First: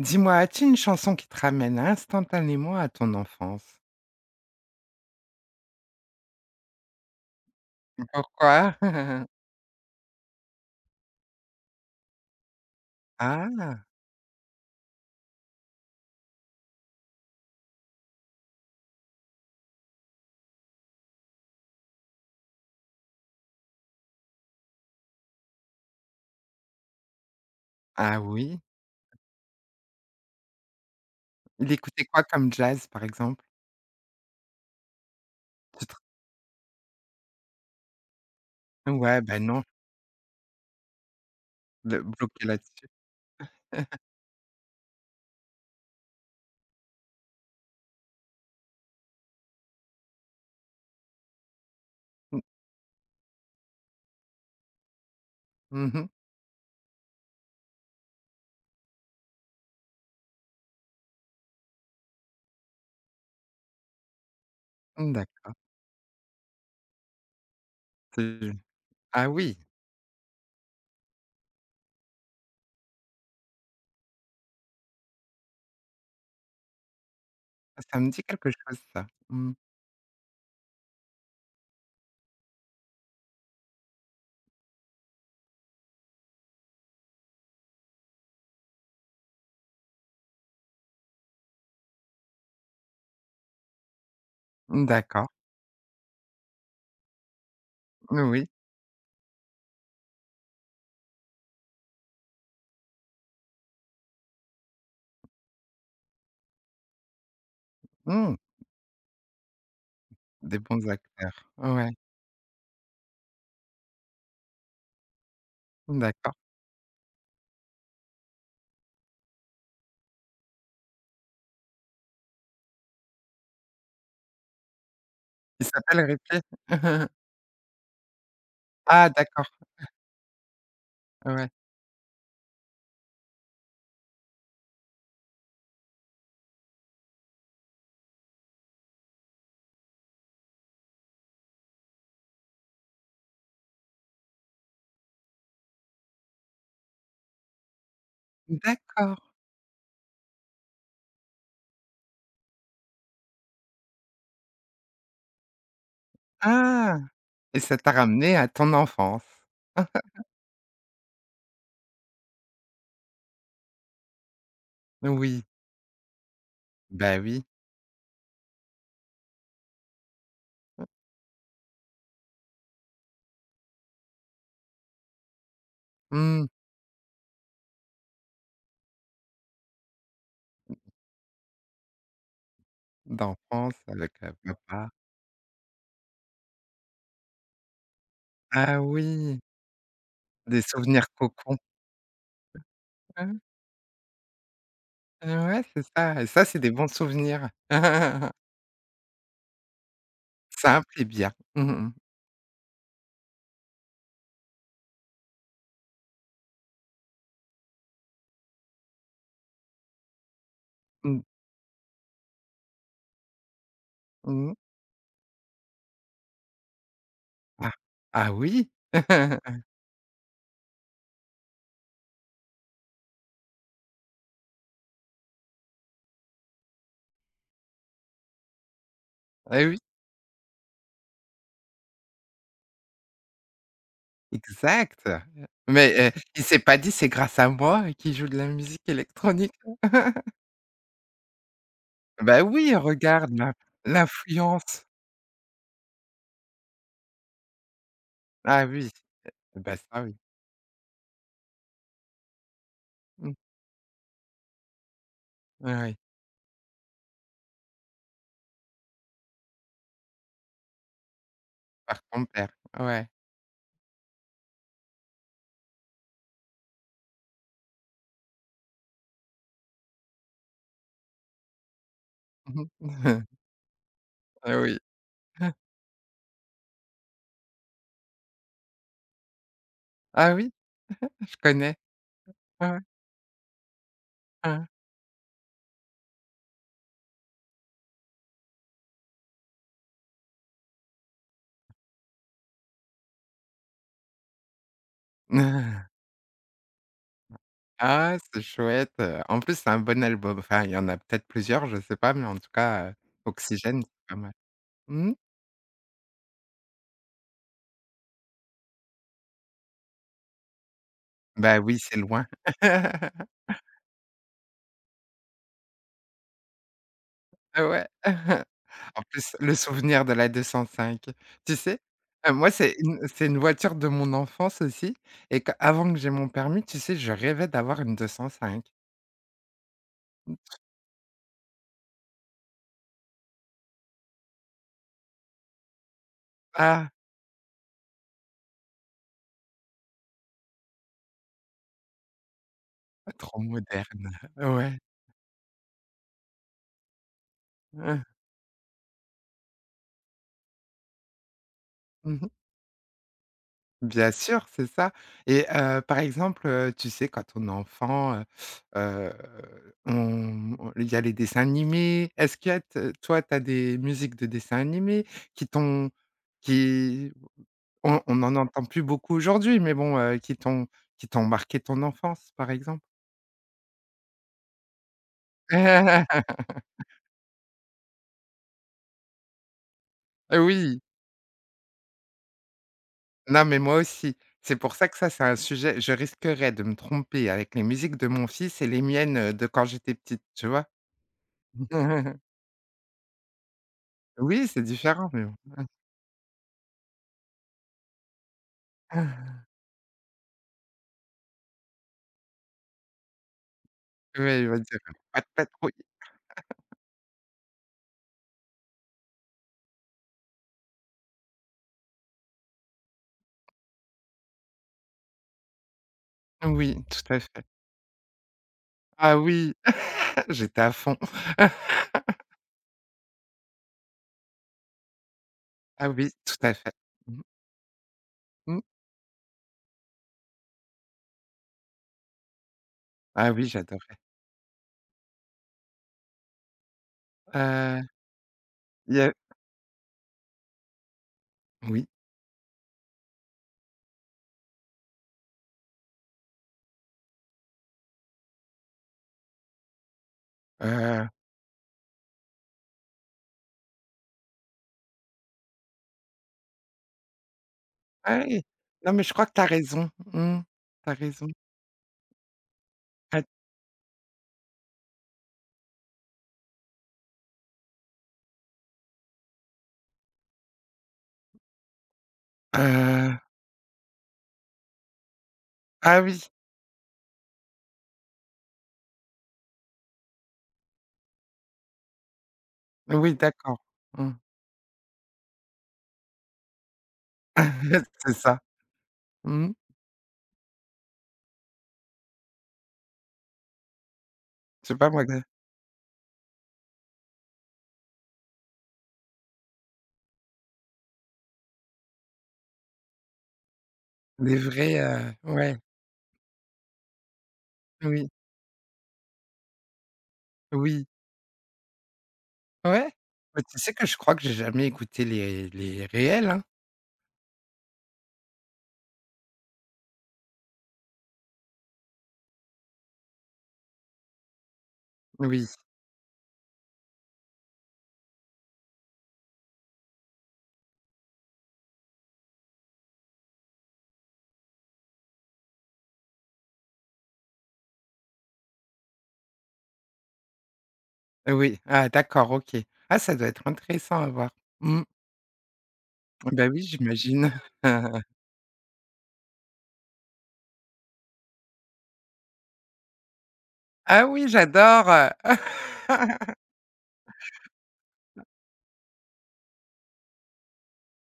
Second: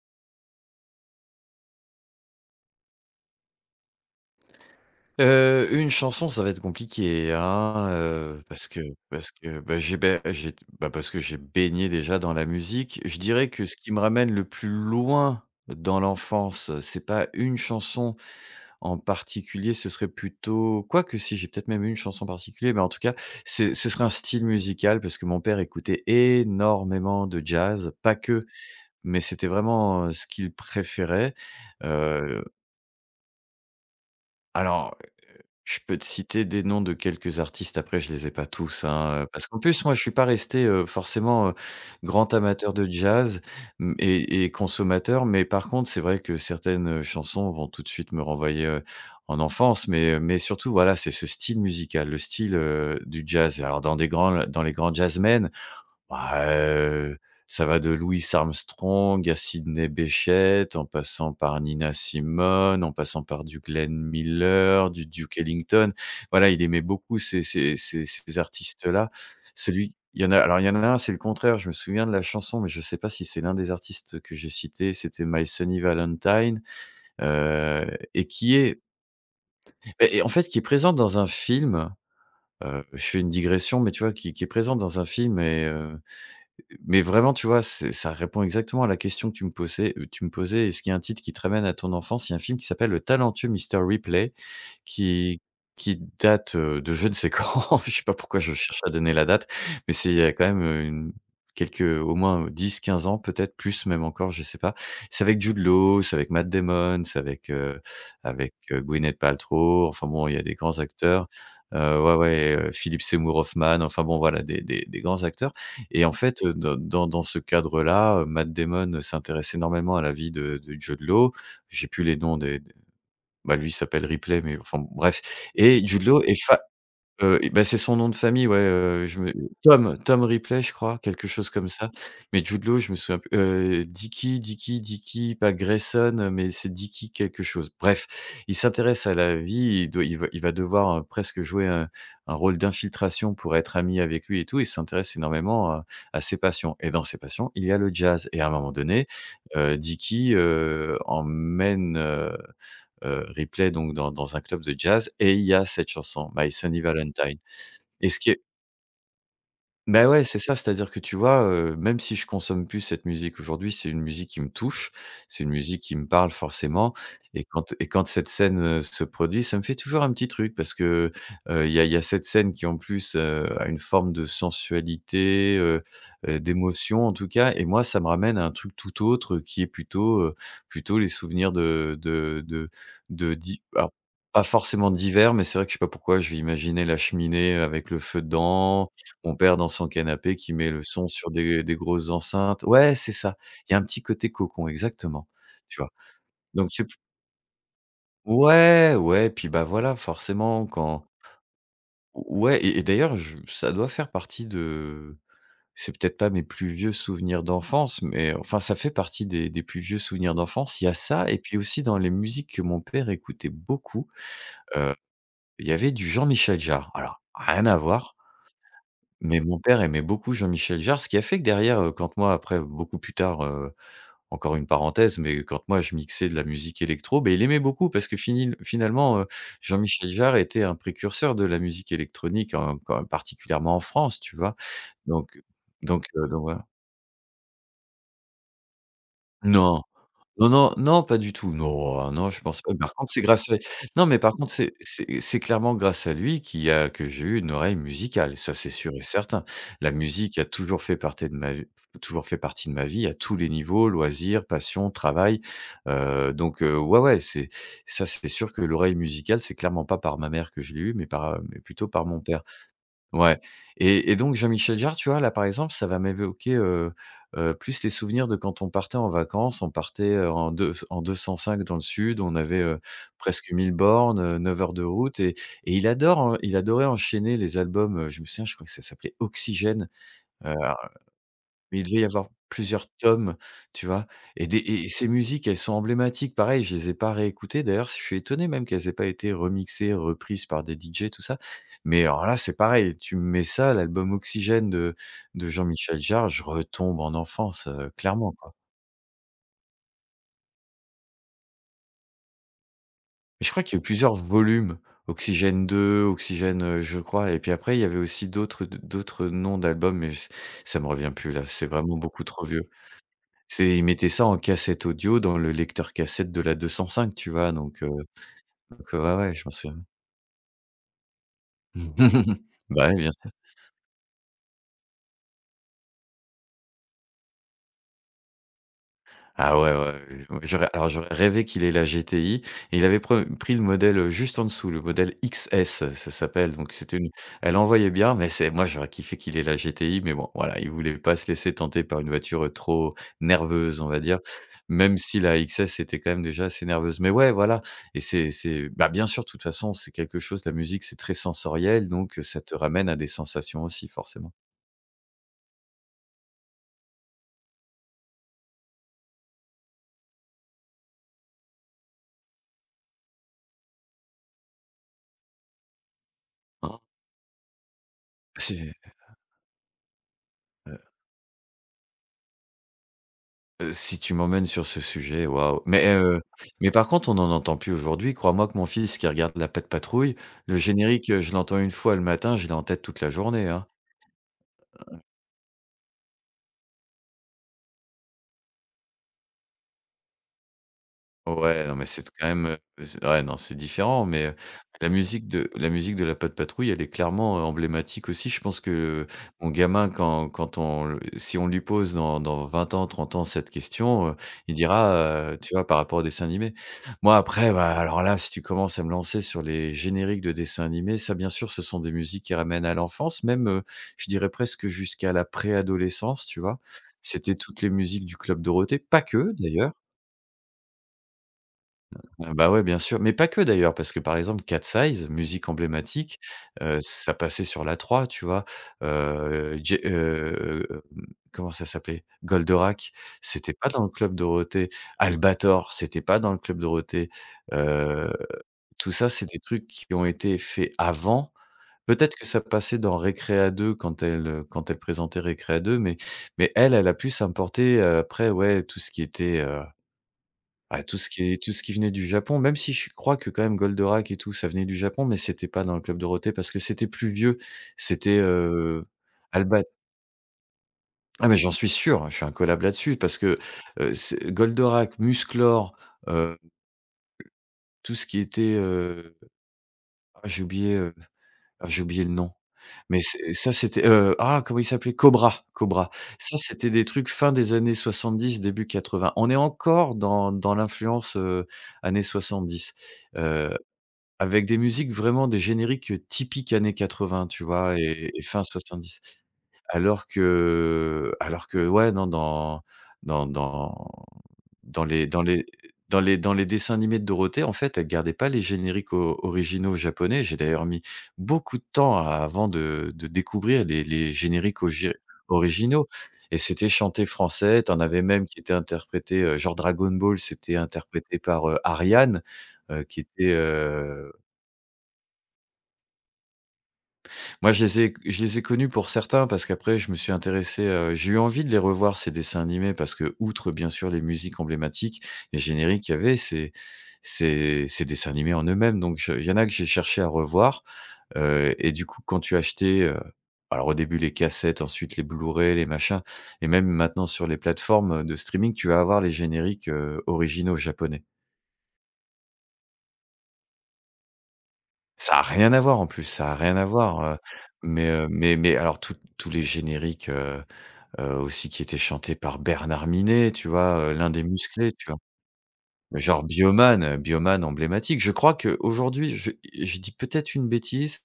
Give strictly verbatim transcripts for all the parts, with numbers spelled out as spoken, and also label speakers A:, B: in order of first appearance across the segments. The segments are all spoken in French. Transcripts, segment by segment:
A: Dis-moi, as-tu une chanson qui te ramène instantanément à ton enfance?
B: Heu, une chanson, ça va être compliqué, hein, heu, parce
A: Pourquoi?
B: que parce que, bah, j'ai beh, j'ai bah, parce que j'ai baigné déjà dans la musique. Je dirais que ce
A: Ah!
B: qui me ramène le plus loin dans l'enfance, c'est pas une chanson en particulier, ce serait plutôt quoique si, j'ai peut-être même une chanson en particulier, mais en tout cas, c'est ce serait un style musical parce que mon père écoutait énormément de jazz, pas
A: Ah
B: que,
A: oui?
B: mais c'était vraiment, heu, ce qu'il préférait.
A: Il écoutait quoi
B: heu
A: comme jazz, par exemple?
B: alors, heu, je
A: Tu te
B: peux te citer des noms de quelques artistes, après je les ai pas tous,
A: Ouais,
B: hein, heu,
A: ben
B: parce qu'en
A: non,
B: plus moi je suis pas resté, heu, forcément, heu,
A: le
B: grand
A: bloqué
B: amateur de
A: là-dessus.
B: jazz, mmh et et consommateur, mais par contre c'est vrai que certaines, heu, chansons vont tout de suite me renvoyer, heu, en enfance, mais heu, mais surtout voilà, c'est ce style musical, le
A: Mmh.
B: style, heu, du jazz. Alors dans des grands dans les grands jazzmen,
A: Mmh mh.
B: bah, heu, ça va de Louis Armstrong à Sidney Bechet, en passant par Nina Simone, en passant par du Glenn Miller, du
A: Mmh,
B: Duke
A: d'accord.
B: Ellington. Voilà, il aimait beaucoup ces ces ces ces
A: C'est
B: artistes-là.
A: Ah oui,
B: Celui il y en a alors il y en a un, c'est le contraire, je me souviens de la chanson, mais je ne sais pas si c'est l'un des artistes que j'ai cité. C'était My Sunny Valentine, heu
A: ça me dit
B: et
A: quelque
B: qui
A: chose
B: est
A: ça. Mmh.
B: et en fait, qui est présente dans un film. Heu, je fais une digression, mais tu vois, qui qui est présente dans un film et heu mais vraiment, tu vois, c'est ça répond exactement à la question que tu me posais heu, tu me posais: «Est-ce qu'il y a un titre qui te ramène à ton enfance?» Il y a un film qui s'appelle «Le talentueux Mister Ripley»
A: Mmh, d'accord.
B: qui qui date, heu, de je ne sais quand. Je sais pas
A: Mmh,
B: pourquoi
A: Oui.
B: je cherche à donner la date, mais c'est il y a quand même, heu, une quelques au moins, dix, quinze ans peut-être, plus même encore, je sais pas. C'est avec Jude Law, c'est avec Matt Damon, c'est avec, heu,
A: Mmh,
B: avec, heu, Gwyneth Paltrow, enfin bon, il y a des
A: des
B: grands
A: bons
B: acteurs.
A: acteurs. Ouais,
B: Heu, ouais, ouais, heu, Philippe Seymour Hoffman, enfin bon, voilà, des des des grands acteurs. Et en
A: d'accord.
B: fait, heu, dans dans dans ce cadre-là, heu, Matt Damon, heu, s'intéresse énormément à la vie de de Jude Law. J'ai plus les noms des d Bah, lui, il s'appelle Ripley, mais enfin, bon, bref.
A: Il
B: Et
A: s'appelle
B: Jude Law
A: Ripley?
B: est fa Heu et bah, c'est son nom de famille, ouais. heu,
A: Ah
B: je me
A: d'accord,
B: Tom Tom Ripley, je crois, quelque
A: ouais.
B: chose comme ça. Mais Jude Law, je me souviens plus, heu, Dickey Dickey Dickey, pas Grayson, heu, mais c'est Dickey quelque chose. Bref, il s'intéresse à la vie, il doit il va il va devoir, heu, presque jouer un un rôle d'infiltration pour être ami avec lui et tout. Il s'intéresse énormément à à ses passions et dans ses passions, il y a le jazz et à un moment donné,
A: D'accord.
B: heu, Dickey, heu, emmène, heu heu, Ripley donc dans dans un club de jazz et il y a cette chanson, My Sunny
A: Ah!
B: Valentine.
A: Et ça t'a
B: Et ce qui
A: ramené
B: est
A: à ton enfance.
B: Ben ouais, c'est ça, c'est-à-dire que tu vois, heu, même si je consomme plus cette musique aujourd'hui, c'est une musique qui me touche,
A: Oui.
B: c'est une musique qui me parle forcément
A: Bah oui.
B: et quand et quand cette scène, heu, se produit, ça me fait toujours un petit truc parce que, heu, il y a il y a cette scène qui en plus, heu, a une forme de sensualité, heu heu,
A: Mmh.
B: d'émotion en tout cas et moi, ça me ramène à un truc tout autre qui est plutôt, heu, plutôt les souvenirs de de de de di
A: D'enfance
B: alors,
A: avec, heu,
B: pas
A: papa.
B: forcément d'hiver, mais c'est vrai que je sais pas pourquoi je vais imaginer la cheminée avec le feu
A: Ah
B: dedans, mon
A: oui!
B: père dans son canapé qui
A: Des
B: met le
A: souvenirs
B: son sur
A: cocons.
B: des des grosses enceintes. Ouais, c'est
A: Ah
B: ça.
A: oui.
B: Il y a un petit côté cocon, exactement,
A: Ah ouais,
B: tu
A: c'est
B: vois?
A: ça et ça, c'est
B: Donc
A: des
B: c'est
A: bons
B: p
A: souvenirs.
B: Ouais, ouais, puis, bah, voilà, forcément
A: Simples et
B: quand
A: bien. Mmh mh.
B: ouais, et et d'ailleurs je ça doit faire partie de c'est peut-être pas mes plus vieux souvenirs d'enfance, mais enfin ça fait partie des des plus vieux souvenirs d'enfance. Il y a
A: Mmh.
B: ça et puis aussi dans les musiques que mon père écoutait beaucoup,
A: Mmh.
B: heu, il y avait du Jean Michel Jarre. Alors rien
A: Ah.
B: à voir.
A: Ah oui!
B: Mais mon père aimait beaucoup Jean-Michel Jarre, ce qui a fait que derrière, heu, quand moi après beaucoup plus tard, heu, encore une parenthèse, mais quand moi je mixais de la musique électro, beh, il aimait beaucoup parce que finil finalement, heu,
A: Ah oui,
B: Jean-Michel Jarre était un précurseur de la musique électronique en quand particulièrement en France, tu vois?
A: exact.
B: Donc donc
A: Mais, heu,
B: heu, donc
A: il s'est
B: voilà.
A: pas dit: «C'est grâce à moi qu'il joue de la musique électronique».
B: Non. Non, non, non, pas du tout. Non, hein, non, je
A: Bah
B: pense pas.
A: oui,
B: Par contre, c'est
A: regarde
B: grâce
A: l'in
B: à Non, mais par contre, c'est
A: l'influence.
B: c'est c'est clairement grâce à lui qu'il a que j'ai eu une oreille musicale. Ça,
A: Ah
B: c'est
A: oui.
B: sûr et certain.
A: Bah
B: La
A: ça oui.
B: musique a toujours fait partie de ma vie, toujours fait partie de ma vie à
A: Mmh.
B: tous les niveaux, loisirs, passion, travail.
A: Ouais, ouais.
B: Heu, donc heu, ouais, ouais, c'est ça, c'est sûr que l'oreille musicale, c'est clairement pas par ma mère que je l'ai eu, mais par, heu, mais plutôt
A: Par
B: par mon
A: ton
B: père.
A: père. Ouais.
B: Ouais et et donc Jean-Michel Jarre, tu vois, là, par exemple, ça va m'évoquer, heu heu, plus les souvenirs de quand on partait en vacances. On partait, heu, en deux en deux cent cinq dans le sud. On avait,
A: Mmh
B: heu,
A: mh.
B: presque mille bornes, heu,
A: Ah
B: neuf heures
A: oui.
B: de route et et il adore en il adorait enchaîner les albums, heu, je me souviens, je crois que ça s'appelait Oxygène.
A: Ah oui?
B: heu
A: Je connais.
B: mais il devait y avoir
A: Ouais, ouais.
B: plusieurs tomes, tu vois? Et des
A: Ouais,
B: et ces musiques, elles sont emblématiques. Pareil, je les ai pas réécoutées. D'ailleurs, je suis étonné même qu'elles aient pas été remixées, reprises par des D J, tout ça. Mais alors là, c'est pareil, tu me mets ça, l'album Oxygène de de Jean-Michel Jarre, je retombe en enfance, heu,
A: Ah,
B: clairement,
A: c'est
B: quoi.
A: chouette, heu, en plus, c'est un bon album. Enfin, il y en a peut-être plusieurs, je sais pas, mais en tout cas, heu,
B: Mais je crois qu'il y a
A: Oxygène,
B: eu
A: c'est
B: plusieurs
A: pas mal.
B: volumes.
A: Mmh.
B: Oxygène deux, Oxygène, heu, je crois et puis après, il y avait aussi d'autres d'autres noms d'albums, mais j ça me revient plus là,
A: Bah
B: c'est
A: oui, c'est
B: vraiment beaucoup
A: loin.
B: trop vieux. C'est Ils mettaient ça en cassette audio dans le lecteur cassette de la deux cent cinq, tu vois?
A: Ah
B: Donc
A: Ouais.
B: heu, donc heu,
A: En
B: ouais, ouais,
A: plus,
B: je m'en
A: le
B: souviens.
A: souvenir de la deux cent cinq. Tu sais, heu, moi, c'est
B: Bah, oui,
A: une
B: bien
A: c'est
B: sûr.
A: une voiture de mon enfance aussi et qu avant que j'aie mon permis, tu sais, je rêvais d'avoir une deux cent cinq.
B: Ah ouais, ouais, ouais, j'aurais alors j'aurais rêvé qu'il ait la G T I et il avait pre pris le modèle, heu, juste en dessous, le modèle X S, ça s'appelle. Donc
A: Ah!
B: c'était une Elle envoyait bien, mais c'est moi, j'aurais kiffé qu'il ait la G T I, mais bon, voilà, il voulait pas se laisser tenter par une voiture, euh, trop
A: Trop
B: nerveuse, on va
A: moderne.
B: dire,
A: Ouais.
B: même si la X S était quand même déjà assez nerveuse, mais ouais, voilà et c'est c'est bah, bien sûr, de toute façon, c'est quelque chose la musique, c'est très sensoriel, donc ça te ramène à des sensations aussi,
A: Bien
B: forcément.
A: sûr, c'est ça et heu, par exemple, heu, tu sais quand on est enfant, heu heu, on on il y a les dessins animés. Est-ce que t toi, tu as des musiques de dessins animés qui t'ont
B: Han,
A: qui on on n'en entend
B: c'est
A: plus beaucoup aujourd'hui, mais bon, heu, qui t'ont qui t'ont marqué ton enfance, par exemple?
B: Heu, si tu m'emmènes sur ce sujet, waouh, mais, heu, mais par contre, on n'en entend plus aujourd'hui. Crois-moi que mon fils qui regarde la Pat' Patrouille, le
A: Oui,
B: générique, heu, je l'entends une fois le matin, je l'ai en tête toute la
A: non,
B: journée,
A: mais
B: hein.
A: moi aussi. C'est pour ça que ça, c'est un sujet je risquerais de me tromper avec les musiques de mon fils et les miennes, heu, de quand j'étais petite, tu vois?
B: Ouais, non, mais c'est quand même, heu, c'est ouais, non, c'est différent, mais heu,
A: Oui, c'est
B: la
A: différent, mais
B: musique de
A: bon.
B: la musique de la Patte Patrouille, elle est clairement, heu, emblématique aussi. Je pense que mon gamin, quand quand on le si on lui pose dans dans vingt ans, trente ans cette question, heu,
A: Ouais, il
B: il
A: va dire: «Pas de
B: dira, heu, tu vois,
A: patrouille».
B: par rapport aux dessins animés. Moi, après, bah, alors là, si tu commences à me lancer sur les génériques de dessins animés, ça, bien sûr, ce sont des musiques qui ramènent à l'enfance, même, heu, je dirais presque jusqu'à la préadolescence, tu vois?
A: Oui, tout à
B: C'était
A: fait.
B: toutes les musiques du Club Dorothée, pas
A: Ah
B: que,
A: oui,
B: d'ailleurs.
A: j'étais à fond.
B: Ah bah, ouais, bien sûr, mais pas que d'ailleurs, parce que par exemple, Cat Size, musique
A: Ah oui,
B: emblématique,
A: tout à fait.
B: heu, ça
A: Mmh
B: passait sur la trois, tu vois?
A: mh.
B: Heu, J heu, mmh, Comment ça s'appelait? Goldorak,
A: Ah oui,
B: c'était pas dans le
A: j'adorais.
B: Club Dorothée. Albator, c'était pas dans le Club Dorothée.
A: Heu,
B: Heu, Tout
A: il y
B: ça,
A: a
B: c'est des trucs qui ont été faits avant.
A: oui,
B: Peut-être que ça passait dans Récréa deux quand elle, quand elle présentait Récréa deux, mais mais elle, elle a pu s'importer, heu, après, ouais, tout ce qui était, ah, tout
A: heu,
B: ce qui est tout ce qui venait du Japon, même si je crois que quand même Goldorak et tout, ça venait du Japon, mais c'était pas dans le Club Dorothée parce que c'était plus vieux. C'était,
A: ouais,
B: heu,
A: non, mais je crois que t'as
B: Albat
A: raison. Mmh, tu raison.
B: ah mais j'en suis sûr, hein, je suis incollable là-dessus parce
A: At
B: que, heu, c'est Goldorak, Musclor, heu, tout ce qui était, heu, ah j'ai oublié, heu, ah j'ai oublié le nom. Mais
A: heu,
B: c'est ça, c'était, heu, ah comment il s'appelait? Cobra, Cobra.
A: ah oui,
B: Ça c'était des trucs fin des années soixante-dix début quatre-vingts. On est encore dans dans l'influence, heu, années soixante-dix,
A: oui,
B: heu
A: d'accord. Mmh.
B: avec des musiques vraiment des génériques, typiques années quatre-vingts, tu vois? Et
A: C'est
B: et
A: ça.
B: fin soixante-dix.
A: Mmh
B: Alors que alors que ouais, non, dans dans dans
A: Je sais
B: dans
A: pas moi,
B: les
A: des
B: dans les dans les dans les dessins animés de Dorothée, en fait, elle gardait pas les génériques o originaux japonais. J'ai d'ailleurs mis beaucoup de temps a avant de de découvrir les les
A: des
B: génériques
A: vrais,
B: ogi
A: heu, ouais,
B: originaux et c'était chanté français. Tu en avais
A: oui,
B: même qui étaient interprétés, heu, genre Dragon Ball, c'était
A: oui,
B: interprété par, heu, Ariane, heu,
A: ouais.
B: qui était.
A: Bah, tu sais que je crois que j'ai jamais écouté les les réels, hein?
B: Moi, je les ai je les ai connus pour certains parce qu'après je me suis intéressé, heu, j'ai eu envie de les revoir ces dessins animés parce que outre bien sûr les musiques emblématiques, les
A: Oui,
B: génériques qu'il y avait, c'est c'est c'est dessins animés en eux-mêmes donc je il y en a que j'ai cherché à revoir, heu et du coup quand tu achetais, heu, alors au début les cassettes, ensuite les Blu-ray, les machins et même maintenant sur les plateformes, de streaming, tu vas avoir les génériques, heu, originaux japonais.
A: oui. Ah d'accord, OK. Ah ça doit être intéressant à voir. Mmh.
B: Ça a rien à voir en plus, ça a
A: Bah
B: rien
A: oui,
B: à voir, heu,
A: j'imagine.
B: mais, heu, mais mais alors tous tous les génériques, euh, heu, aussi qui était chanté par Bernard Minet, tu vois? Heu,
A: Ah
B: l'un des
A: oui,
B: musclés, tu vois?
A: j'adore,
B: Genre Bioman, heu, Bioman emblématique. Je crois qu'aujourd'hui, je je dis peut-être une bêtise,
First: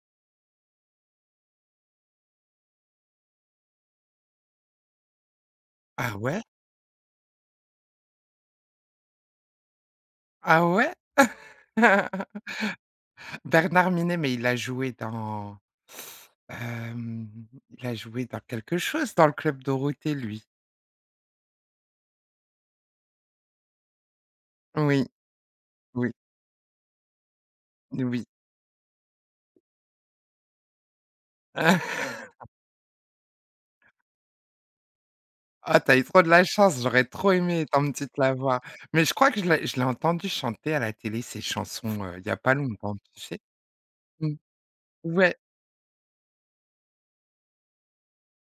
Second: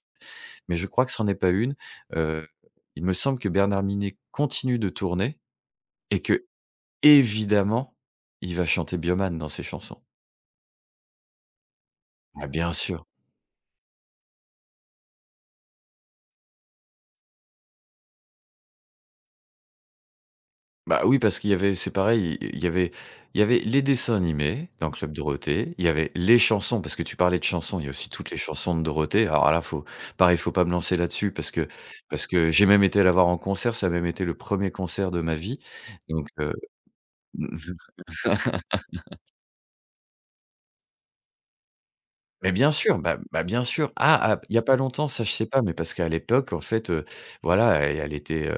B: mais je crois que ce n'en est pas une. Heu, il me semble que Bernard Minet continue de tourner
A: Ah
B: et
A: ouais?
B: que évidemment, il va chanter Bioman dans ses chansons.
A: Ah ouais?
B: Ah, bien sûr.
A: Bernard Minet, mais il a joué dans, hem, il a joué dans quelque chose dans le Club Dorothée, lui.
B: Bah oui, parce qu'il y avait c'est pareil, il y avait il y avait les dessins animés dans
A: Oui,
B: Club Dorothée, il y
A: oui,
B: avait les chansons, parce que tu parlais de chansons, il y a aussi
A: oui.
B: toutes les chansons de Dorothée. Alors là, faut pareil, faut pas me lancer là-dessus parce que parce que j'ai même été la voir en concert, ça a même été le premier concert de ma vie,
A: Ah t'as eu trop de
B: donc
A: la
B: heu
A: chance, j'aurais trop aimé tenter de l'avoir. Mais je crois que je l'ai je l'ai entendu chanter à la télé ses chansons, heu, il y a pas
B: Mais bien
A: longtemps,
B: sûr, bah
A: tu sais?
B: bah, bien sûr. Ah,
A: Mmh.
B: ah, il y a pas longtemps, ça je
A: Ouais.
B: sais pas, mais parce qu'à l'époque, en fait, heu, voilà, elle elle était, heu,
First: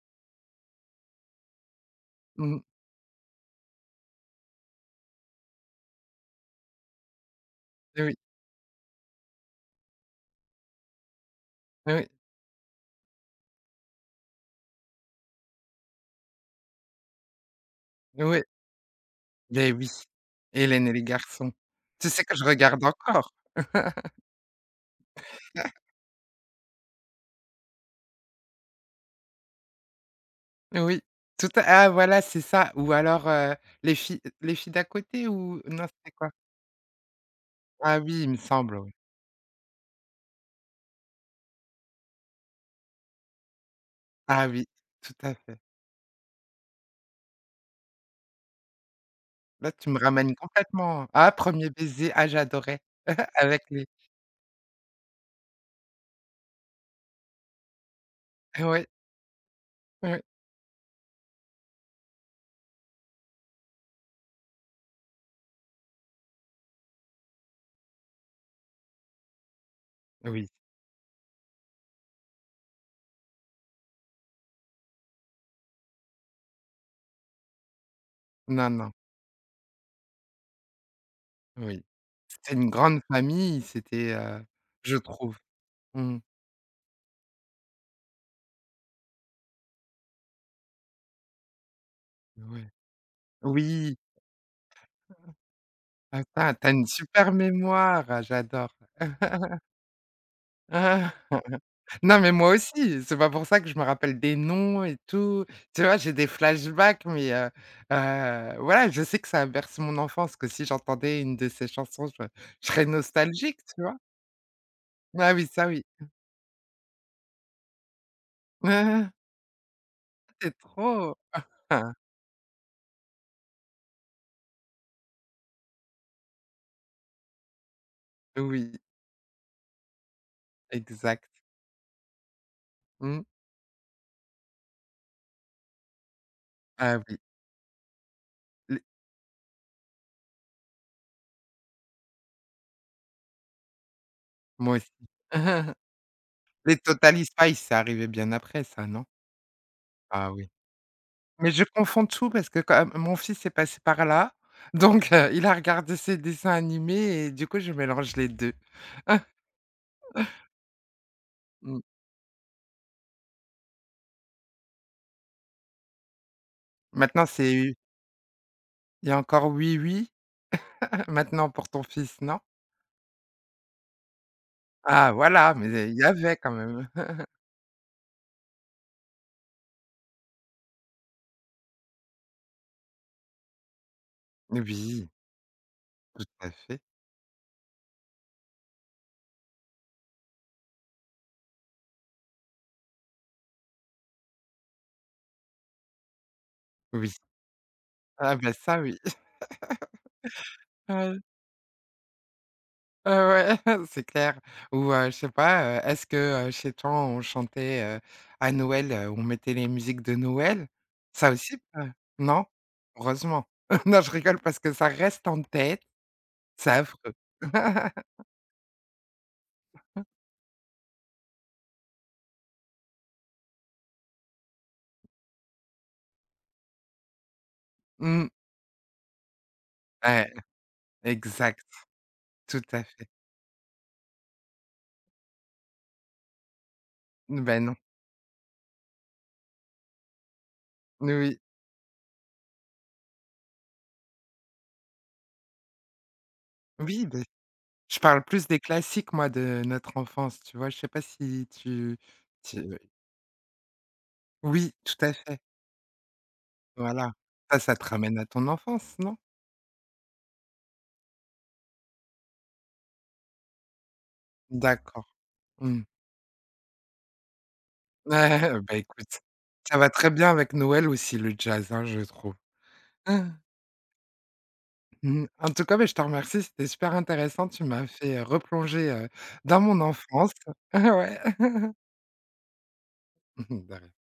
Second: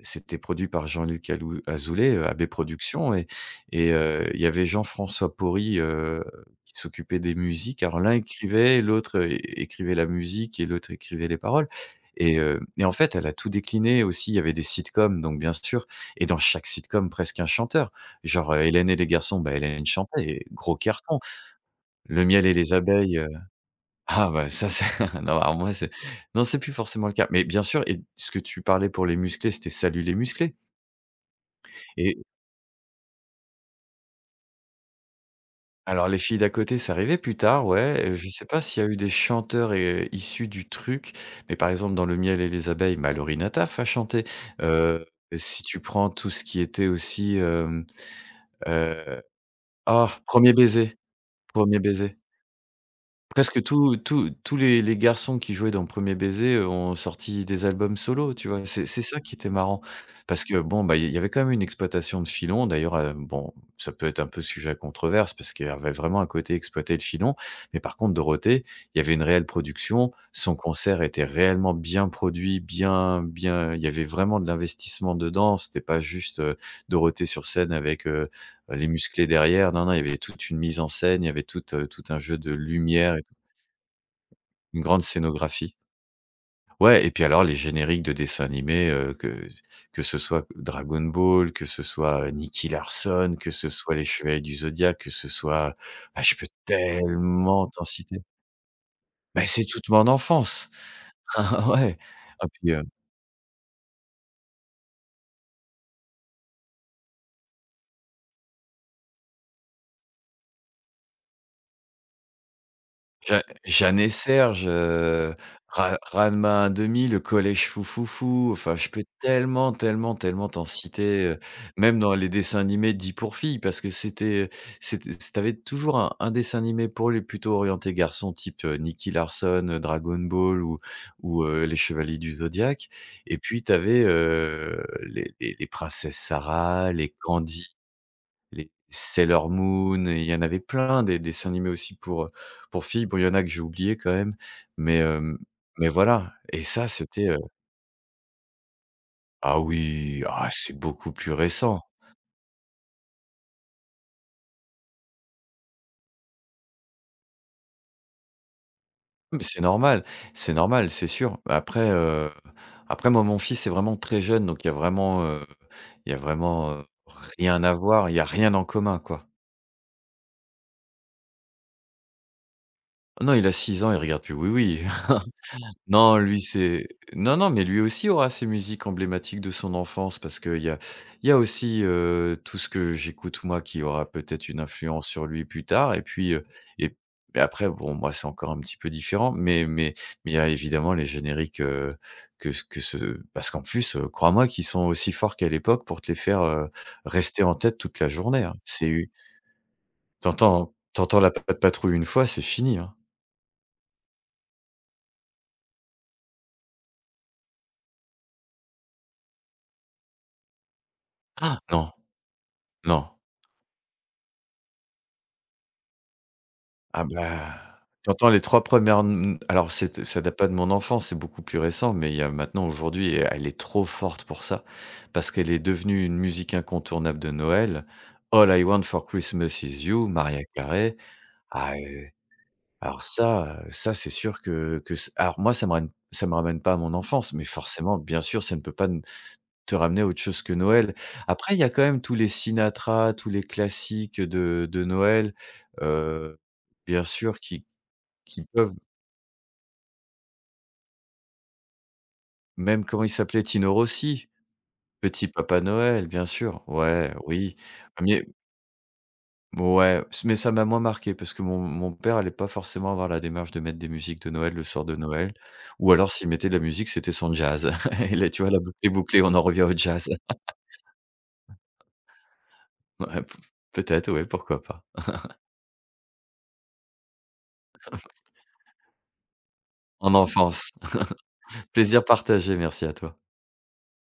B: c'était produit par Jean-Luc Alou Azoulay, heu, A B
A: Mmh.
B: Productions et et heu, il y avait Jean-François Porry, heu, qui s'occupait des musiques. Alors
A: Eh
B: l'un
A: oui,
B: écrivait, l'autre, heu, é écrivait la musique et l'autre écrivait les paroles
A: eh oui,
B: et heu et en fait, elle a tout décliné aussi. Il y avait des sitcoms, donc bien sûr, et dans chaque sitcom, presque un chanteur.
A: eh oui,
B: Genre, heu, Hélène et les garçons, bah,
A: beh
B: Hélène
A: oui,
B: chantait et gros
A: Hélène et les
B: carton.
A: garçons. Tu sais
B: Le
A: que je
B: miel et les
A: regarde
B: abeilles,
A: encore.
B: ah bah ça c'est. Non bah, alors moi c'est non c'est plus forcément le cas. Mais bien sûr, et ce que tu parlais pour les musclés, c'était «Salut les musclés»,
A: Oui, tout à ah
B: et
A: voilà, c'est ça ou alors, heu, les filles les filles d'à côté ou non,
B: alors
A: c'était
B: les
A: quoi?
B: filles d'à côté, c'est arrivé plus tard,
A: Ah
B: ouais, heu,
A: oui, il
B: je
A: me
B: sais pas
A: semble,
B: s'il y a
A: oui.
B: eu des chanteurs, heu, issus du truc, mais par exemple dans Le miel et les abeilles, bah, Laurie Nataf a chanté.
A: Ah oui,
B: Heu,
A: tout à fait.
B: Si tu prends tout ce qui était aussi, hem, heu,
A: Là, tu me
B: oh,
A: ramènes
B: premier baiser,
A: complètement. Ah premier
B: premier
A: baiser,
B: baiser.
A: ah j'adorais avec
B: Presque
A: les
B: tous tous tous les les garçons qui jouaient dans Premier baiser, heu, ont sorti des albums solo, tu vois?
A: ouais,
B: C'est c'est ça qui était marrant
A: ouais.
B: parce que bon, bah, il y avait quand même une exploitation de filon d'ailleurs, heu, bon, ça peut être un peu sujet à controverse parce qu'il y avait vraiment un côté exploiter le filon, mais par contre Dorothée, il y avait une réelle production,
A: Oui,
B: son concert était réellement bien produit, bien bien il y avait vraiment de l'investissement dedans, c'était pas juste, heu, Dorothée sur scène avec, heu,
A: non,
B: les
A: non,
B: musclés derrière, non, non, il y avait toute une mise en scène, il y avait tout,
A: oui.
B: heu, tout un jeu de
A: C'était une grande
B: lumière,
A: famille, c'était, heu,
B: une
A: je
B: grande
A: trouve.
B: scénographie.
A: Mmh,
B: Ouais, et puis alors les génériques de dessins animés, heu, que que ce soit Dragon Ball, que ce soit, heu,
A: ouais.
B: Nicky Larson, que ce soit
A: Oui.
B: les Chevaliers du Zodiaque, que ce soit, ah je peux
A: Attends, tu une super
B: tellement t'en citer.
A: mémoire, j'adore.
B: Bah, c'est toute mon enfance.
A: Ah.
B: Ah ouais.
A: Non, mais
B: Ah
A: moi
B: puis, heu
A: aussi, c'est pas pour ça que je me rappelle des noms et tout. Tu vois, j'ai des flashbacks, mais heu heu, voilà, je sais que ça a bercé mon enfance, que si j'entendais une de ces chansons, je je serais
B: Ja
A: nostalgique, tu vois?
B: Jeanne et Serge,
A: Ah
B: heu,
A: oui, ça oui.
B: Ra Ranma un demi, le collège Foufoufou, enfin je peux tellement, tellement, tellement
A: C'est
B: t'en
A: trop.
B: citer, heu,
A: Ah
B: même dans les dessins animés dits pour filles parce que c'était c'était t'avais toujours un un dessin animé pour les plutôt orientés garçons type,
A: Oui,
B: heu, Nicky Larson, heu, Dragon Ball ou
A: exact.
B: ou, heu, les Chevaliers du Zodiaque,
A: Mmh.
B: et puis t'avais avais les les les princesses Sarah,
A: Ah
B: les
A: oui,
B: Candy, les
A: les
B: Sailor Moon, et il y en avait plein des des dessins animés aussi pour, heu, pour filles. Bon, il y en a que j'ai oublié quand même,
A: moi aussi.
B: mais hem, mais voilà, et
A: Les
B: ça,
A: Totally
B: c'était, heu
A: Spies, c'est arrivé bien après ça, non?
B: ah oui,
A: Ah
B: ah
A: oui.
B: c'est beaucoup plus
A: Mais je
B: récent.
A: confonds tout parce que quand même, mon fils est passé par là, donc heu, il a regardé ses dessins animés et du coup je mélange les deux.
B: Mais c'est normal, c'est normal, c'est sûr.
A: Mmh.
B: Après, heu, après moi, mon fils est vraiment très jeune, donc il y a vraiment, heu, il y a vraiment, heu,
A: Maintenant
B: rien
A: c'est
B: à voir, il y a rien en commun,
A: il y a
B: quoi.
A: encore Oui Oui maintenant pour ton fils, non?
B: Non, il a six ans, il regarde plus Oui Oui.
A: Ah voilà, mais il y
B: Non,
A: avait
B: lui,
A: quand même.
B: c'est non, non, mais lui aussi aura ses musiques emblématiques de son enfance parce qu'il y a il y a aussi, heu, tout ce que j'écoute moi qui aura peut-être une influence
A: Oui,
B: sur lui plus tard et
A: tout
B: puis, heu
A: à fait.
B: et et après bon, moi, c'est encore un petit peu différent, mais mais mais il y a évidemment les génériques, heu, que ce que ce parce qu'en plus, heu, crois-moi qu'ils sont aussi forts qu'à l'époque pour te les faire, heu,
A: Oui.
B: rester en tête toute la
A: Ah
B: journée,
A: ben
B: hein.
A: ça
B: C'est
A: oui.
B: u Tu entends tu
A: Ouais.
B: entends la Patte Patrouille une fois, c'est fini, hein.
A: Heu, ouais, c'est clair. Ou, heu, je sais pas, heu, est-ce que, heu, chez toi, on chantait, heu, à Noël, heu, on mettait les musiques de Noël? Ça aussi,
B: Ah non,
A: heu, non?
B: non.
A: Heureusement. Non, je rigole parce que ça reste en tête, c'est
B: Ah
A: affreux.
B: bah, tu les trois premières. N Alors c'est ça date pas de mon enfance, c'est beaucoup plus récent, mais il y a maintenant aujourd'hui, et elle est trop forte pour ça, parce qu'elle est devenue une musique incontournable de Noël.
A: Mmh.
B: All I Want for Christmas is You,
A: Ouais,
B: Maria Carey.
A: exact,
B: Ah, heu,
A: tout à
B: alors
A: fait.
B: ça, heu, ça c'est sûr que que c alors moi ça me ramène ça me ramène pas à mon enfance, mais
A: ben non.
B: forcément, bien sûr, ça ne peut pas n te ramener à autre chose que Noël.
A: Oui,
B: Après, il y a quand même tous les Sinatra, tous les classiques de de Noël, heu, bien
A: oui, beh,
B: sûr qui
A: je parle
B: qui
A: plus des
B: peuvent,
A: classiques, moi, de notre enfance, tu vois? Je sais pas si tu tu oui,
B: même comment il s'appelait? Tino Rossi?
A: oui, tout à
B: Petit
A: fait,
B: Papa Noël, bien sûr.
A: voilà.
B: Ouais, oui.
A: Ça, ça te ramène à
B: Mais
A: ton enfance, non?
B: ouais, s mais ça m'a moins marqué parce que mon mon père allait pas forcément avoir la démarche de mettre des musiques de Noël le soir de
A: D'accord.
B: Noël,
A: Mmh.
B: ou alors s'il mettait de la musique, c'était son jazz. Et là, tu vois, la
A: Ouais, bah,
B: boucle est
A: écoute,
B: bouclée, on en revient au
A: ça va
B: jazz.
A: très bien avec Noël aussi le jazz, hein, je trouve.
B: Ouais, p peut-être, ouais, pourquoi pas.
A: Mmh. En tout cas, beh, je te remercie, c'était super intéressant. Tu m'as fait, heu, replonger, heu, dans mon
B: En
A: enfance.
B: Enfance.
A: Ouais.
B: Plaisir partagé, merci à toi.
A: De rien.